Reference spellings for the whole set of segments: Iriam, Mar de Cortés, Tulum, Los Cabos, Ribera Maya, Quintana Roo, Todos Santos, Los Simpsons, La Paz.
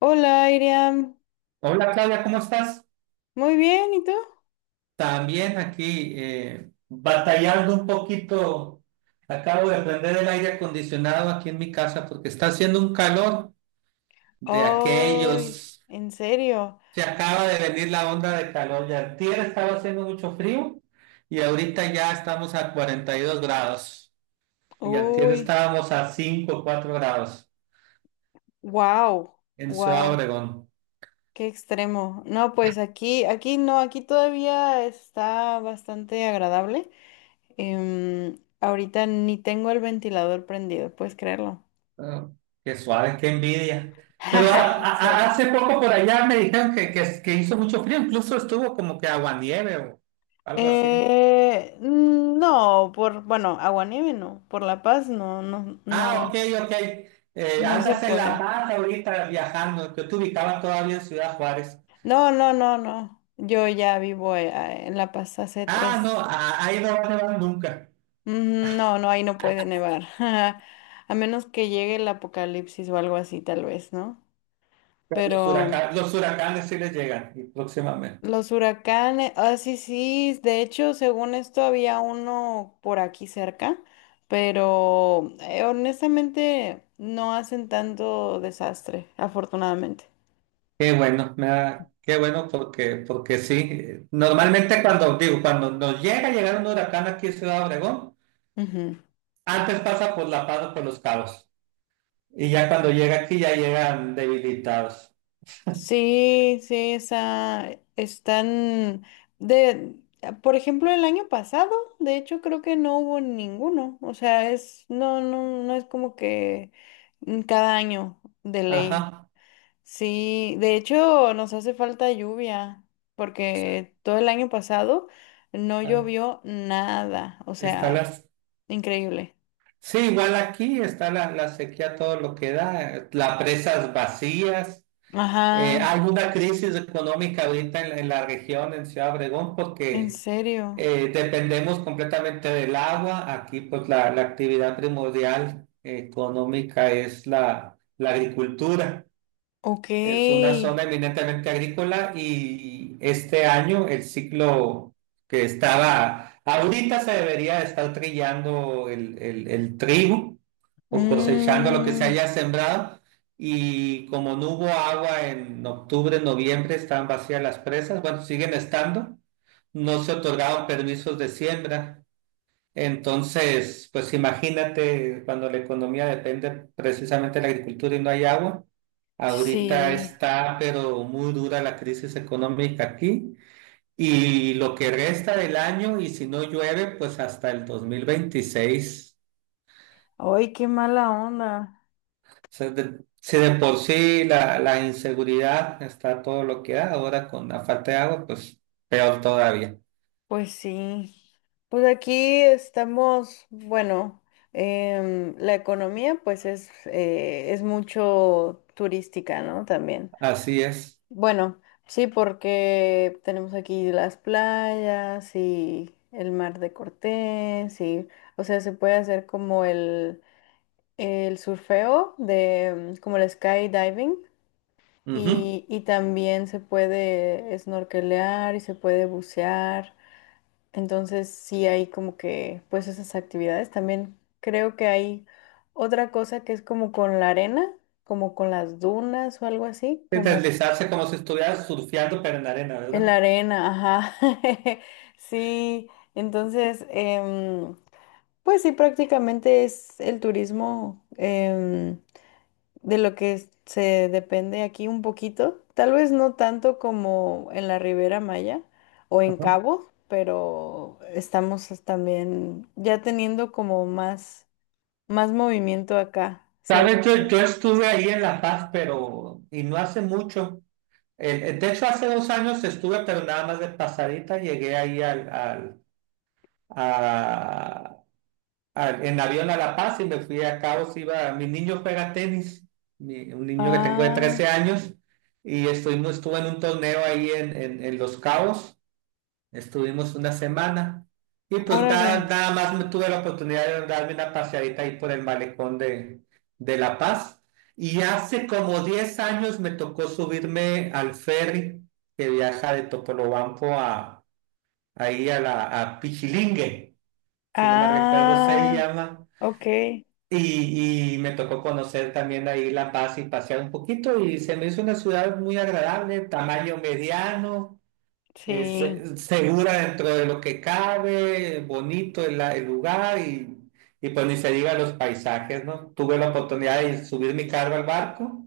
Hola, Iriam. Hola Claudia, ¿cómo estás? Muy bien, ¿y tú? También aquí batallando un poquito. Acabo de prender el aire acondicionado aquí en mi casa porque está haciendo un calor de Ay, aquellos. ¿en serio? Se acaba de venir la onda de calor. Ya antier estaba haciendo mucho frío y ahorita ya estamos a 42 grados. Y antier Uy, estábamos a 5 o 4 grados wow, en Ciudad wow, Obregón. qué extremo. No, pues aquí, aquí no, aquí todavía está bastante agradable. Ahorita ni tengo el ventilador prendido, ¿puedes creerlo? Ah, qué suave, qué envidia. Pero a- Sí. Hace poco por allá me dijeron que hizo mucho frío, incluso estuvo como que aguanieve o algo así. No, bueno, aguanieve no, por La Paz no, no, Ah, ok, no, ok. No se Andas en La puede. Paz ahorita viajando, que te ubicaba todavía en Ciudad Juárez. No. Yo ya vivo en La Paz hace Ah, no, tres. Ahí no va a nevar nunca. No, no, ahí no puede nevar. A menos que llegue el apocalipsis o algo así, tal vez, ¿no? Pero Los Pero huracanes, los huracanes sí les llegan y próximamente. los huracanes, sí, sí. De hecho, según esto, había uno por aquí cerca, pero honestamente no hacen tanto desastre, afortunadamente. Qué bueno, qué bueno porque, porque sí. Normalmente cuando nos llega a llegar un huracán aquí en Ciudad Obregón, Ujú. antes pasa por La Paz o por Los Cabos. Y ya cuando llega aquí ya llegan debilitados. Sí, sí, esa, están de, por ejemplo, el año pasado, de hecho, creo que no hubo ninguno. O sea, es, no es como que cada año de ley. Ajá. Sí, de hecho, nos hace falta lluvia, porque todo el año pasado no Acá llovió nada. O está sea, las... increíble. Sí, igual aquí está la sequía, todo lo que da, las presas vacías. Ajá, Hay una crisis económica ahorita en la región, en Ciudad Obregón, en porque serio. Dependemos completamente del agua. Aquí pues la actividad primordial económica es la agricultura. Ok. Es una zona eminentemente agrícola y este año el ciclo ahorita se debería estar trillando el trigo o cosechando lo que se Mm, haya sembrado y como no hubo agua en octubre, noviembre, estaban vacías las presas, bueno, siguen estando, no se otorgaron permisos de siembra. Entonces, pues imagínate cuando la economía depende precisamente de la agricultura y no hay agua. Ahorita sí. está, pero muy dura la crisis económica aquí. Y lo que resta del año, y si no llueve, pues hasta el 2026. Ay, qué mala onda. O sea, si de por sí la inseguridad está todo lo que da, ahora con la falta de agua, pues peor todavía. Pues sí. Pues aquí estamos, bueno, la economía pues es mucho turística, ¿no? También. Así es. Bueno, sí, porque tenemos aquí las playas y el mar de Cortés y, o sea, se puede hacer como el surfeo de, como el skydiving. Ujú. Y también se puede snorkelear y se puede bucear. Entonces sí hay como que pues esas actividades. También creo que hay otra cosa que es como con la arena, como con las dunas o algo así, Es como deslizarse como si estuvieras surfeando, pero en arena, en ¿verdad? la arena, ajá. Sí, entonces pues sí prácticamente es el turismo. De lo que se depende aquí un poquito, tal vez no tanto como en la Ribera Maya o en Cabo, pero estamos también ya teniendo como más, más movimiento acá, siento Sabes, yo, yo. yo estuve ahí en La Paz, pero, y no hace mucho. De hecho, hace dos años estuve, pero nada más de pasadita, llegué ahí a- en avión a La Paz y me fui a Cabos, iba, mi niño juega tenis, un niño que tengo de 13 Ah, años, y estuve en un torneo ahí en Los Cabos. Estuvimos una semana y pues nada, órale. nada más me tuve la oportunidad de darme una paseadita ahí por el malecón de La Paz. Y hace como 10 años me tocó subirme al ferry que viaja de Topolobampo a, ahí a, la, a Pichilingue, si no me recuerdo se Ah, llama. ok. Y me tocó conocer también ahí La Paz y pasear un poquito y se me hizo una ciudad muy agradable, tamaño mediano, Sí. Segura dentro de lo que cabe, bonito el lugar y pues ni se diga los paisajes, ¿no? Tuve la oportunidad de subir mi carro al barco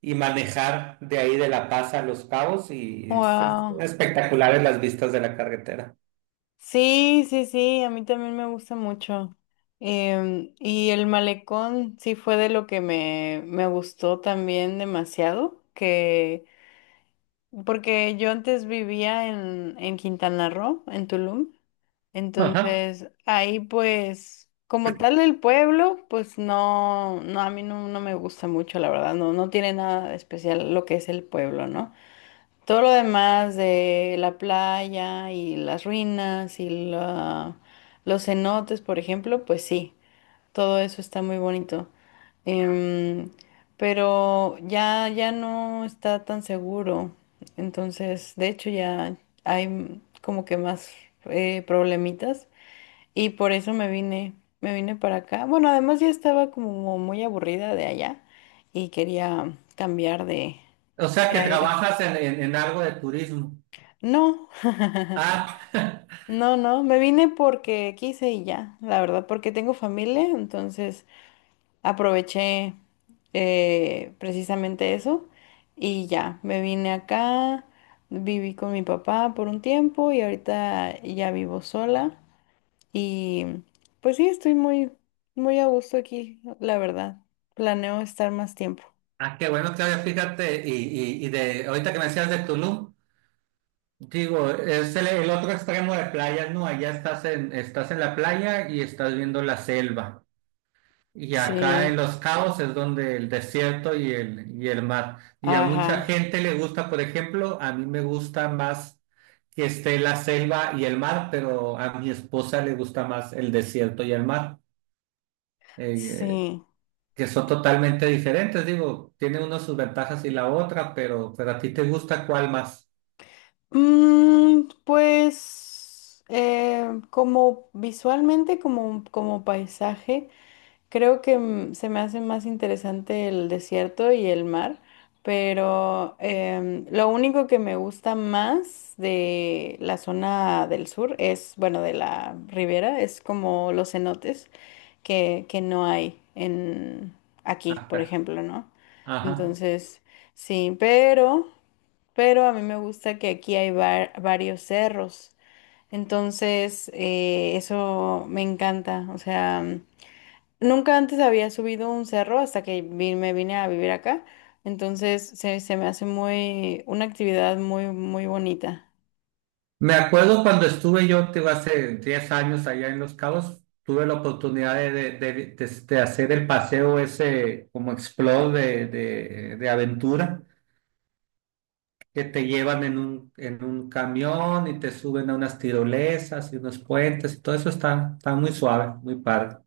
y manejar de ahí de La Paz a Los Cabos y es Wow. espectaculares las vistas de la carretera. Sí, sí, sí, a mí también me gusta mucho. Y el malecón sí fue de lo que me gustó también demasiado, que porque yo antes vivía en Quintana Roo, en Tulum, Ajá. entonces ahí pues como tal el pueblo, pues no, no, a mí no, no me gusta mucho, la verdad, no, no tiene nada de especial lo que es el pueblo, ¿no? Todo lo demás de la playa y las ruinas y los cenotes, por ejemplo, pues sí, todo eso está muy bonito. Em, pero ya, ya no está tan seguro. Entonces, de hecho, ya hay como que más problemitas. Y por eso me vine para acá. Bueno, además ya estaba como muy aburrida de allá y quería cambiar O sea de que aires. trabajas en algo de turismo. No. Ah, No, no, me vine porque quise y ya, la verdad, porque tengo familia, entonces aproveché precisamente eso y ya, me vine acá, viví con mi papá por un tiempo y ahorita ya vivo sola y pues sí, estoy muy, muy a gusto aquí, la verdad. Planeo estar más tiempo. ah, qué bueno, Claudia, fíjate, y de ahorita que me decías de Tulum. Digo, es el otro extremo de playas, ¿no? Allá estás en la playa y estás viendo la selva. Y acá en Sí, Los Cabos es donde el desierto y el mar. Y a ajá, mucha gente le gusta, por ejemplo, a mí me gusta más que esté la selva y el mar, pero a mi esposa le gusta más el desierto y el mar, eh, sí. que son totalmente diferentes. Digo, tiene uno sus ventajas y la otra, pero a ti te gusta cuál más Pues como visualmente, como, como paisaje, creo que se me hace más interesante el desierto y el mar, pero lo único que me gusta más de la zona del sur es, bueno, de la ribera, es como los cenotes que no hay en aquí, por acá. ejemplo, ¿no? Ajá. Entonces, sí, pero a mí me gusta que aquí hay varios cerros, entonces eso me encanta, o sea, nunca antes había subido un cerro hasta que me vine a vivir acá, entonces se me hace muy, una actividad muy, muy bonita. Me acuerdo cuando estuve yo, te digo, hace 10 años allá en Los Cabos, tuve la oportunidad de, de hacer el paseo ese como explore de, de aventura, que te llevan en un camión y te suben a unas tirolesas y unos puentes, y todo eso está, está muy suave, muy padre.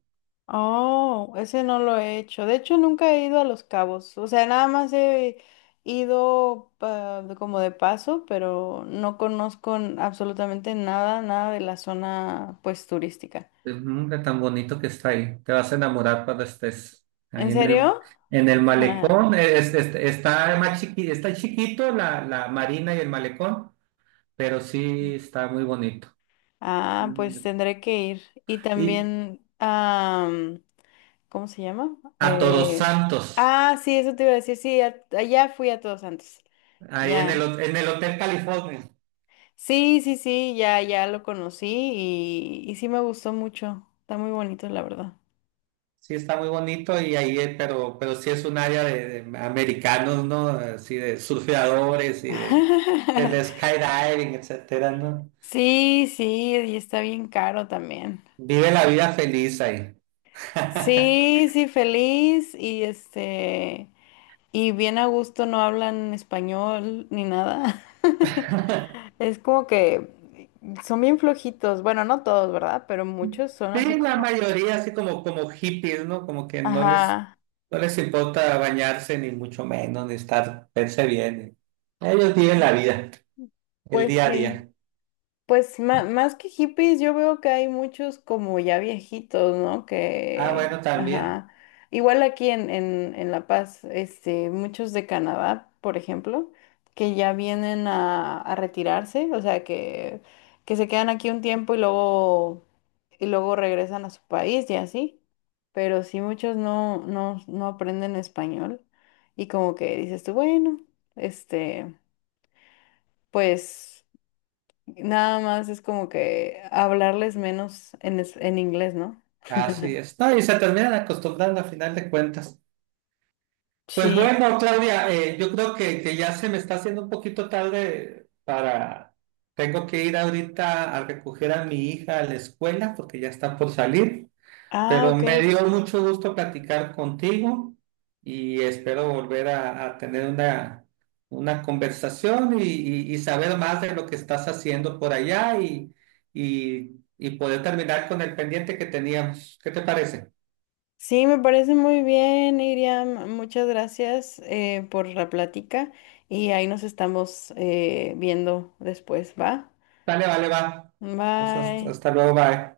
Oh, ese no lo he hecho. De hecho, nunca he ido a Los Cabos. O sea, nada más he ido como de paso, pero no conozco absolutamente nada, nada de la zona pues turística. Es un hombre tan bonito que está ahí, te vas a enamorar cuando estés ¿En ahí serio? en el Ajá. malecón. Está más chiqui, está chiquito la marina y el malecón, pero sí está muy bonito. Ah, Mm. pues tendré que ir. Y Y también, ¿cómo se llama? a Todos Santos, Ah, sí, eso te iba a decir. Sí, allá fui a Todos Santos. ahí en Ya. el, en el Hotel California, Sí, sí, sí, ya, ya lo conocí y sí me gustó mucho. Está muy bonito, la verdad. sí está muy bonito y ahí, pero sí es un área de americanos, ¿no? Así de surfeadores y de, del skydiving, etcétera, ¿no? Sí, sí, y está bien caro también. Vive la vida feliz ahí. Sí, sí, feliz y este. Y bien a gusto no hablan español ni nada. Es como que son bien flojitos. Bueno, no todos, ¿verdad? Pero muchos son así Sí, la como... mayoría así como, como hippies, ¿no? Como que no les, Ajá, no les importa bañarse ni mucho menos, ni estar, verse bien. Ellos viven la vida. El pues día a sí. día. Pues más que hippies, yo veo que hay muchos como ya viejitos, ¿no? Ah, Que, bueno, también. ajá. Igual aquí en La Paz, este, muchos de Canadá, por ejemplo, que ya vienen a retirarse, o sea, que se quedan aquí un tiempo y luego regresan a su país y así. Pero sí, muchos no, no, no aprenden español y como que dices tú, bueno, este, pues nada más es como que hablarles menos en, en inglés, ¿no? Así es. No, y se terminan acostumbrando a final de cuentas. Pues Sí. bueno, Claudia, yo creo que ya se me está haciendo un poquito tarde para... Tengo que ir ahorita a recoger a mi hija a la escuela porque ya está por salir. Ah, Pero ok. me dio mucho gusto platicar contigo y espero volver a tener una conversación y, y saber más de lo que estás haciendo por allá y, y poder terminar con el pendiente que teníamos. ¿Qué te parece? Sí, me parece muy bien, Iriam. Muchas gracias por la plática y ahí nos estamos viendo después, ¿va? Vale, vale, va. Pues Bye. hasta luego, bye.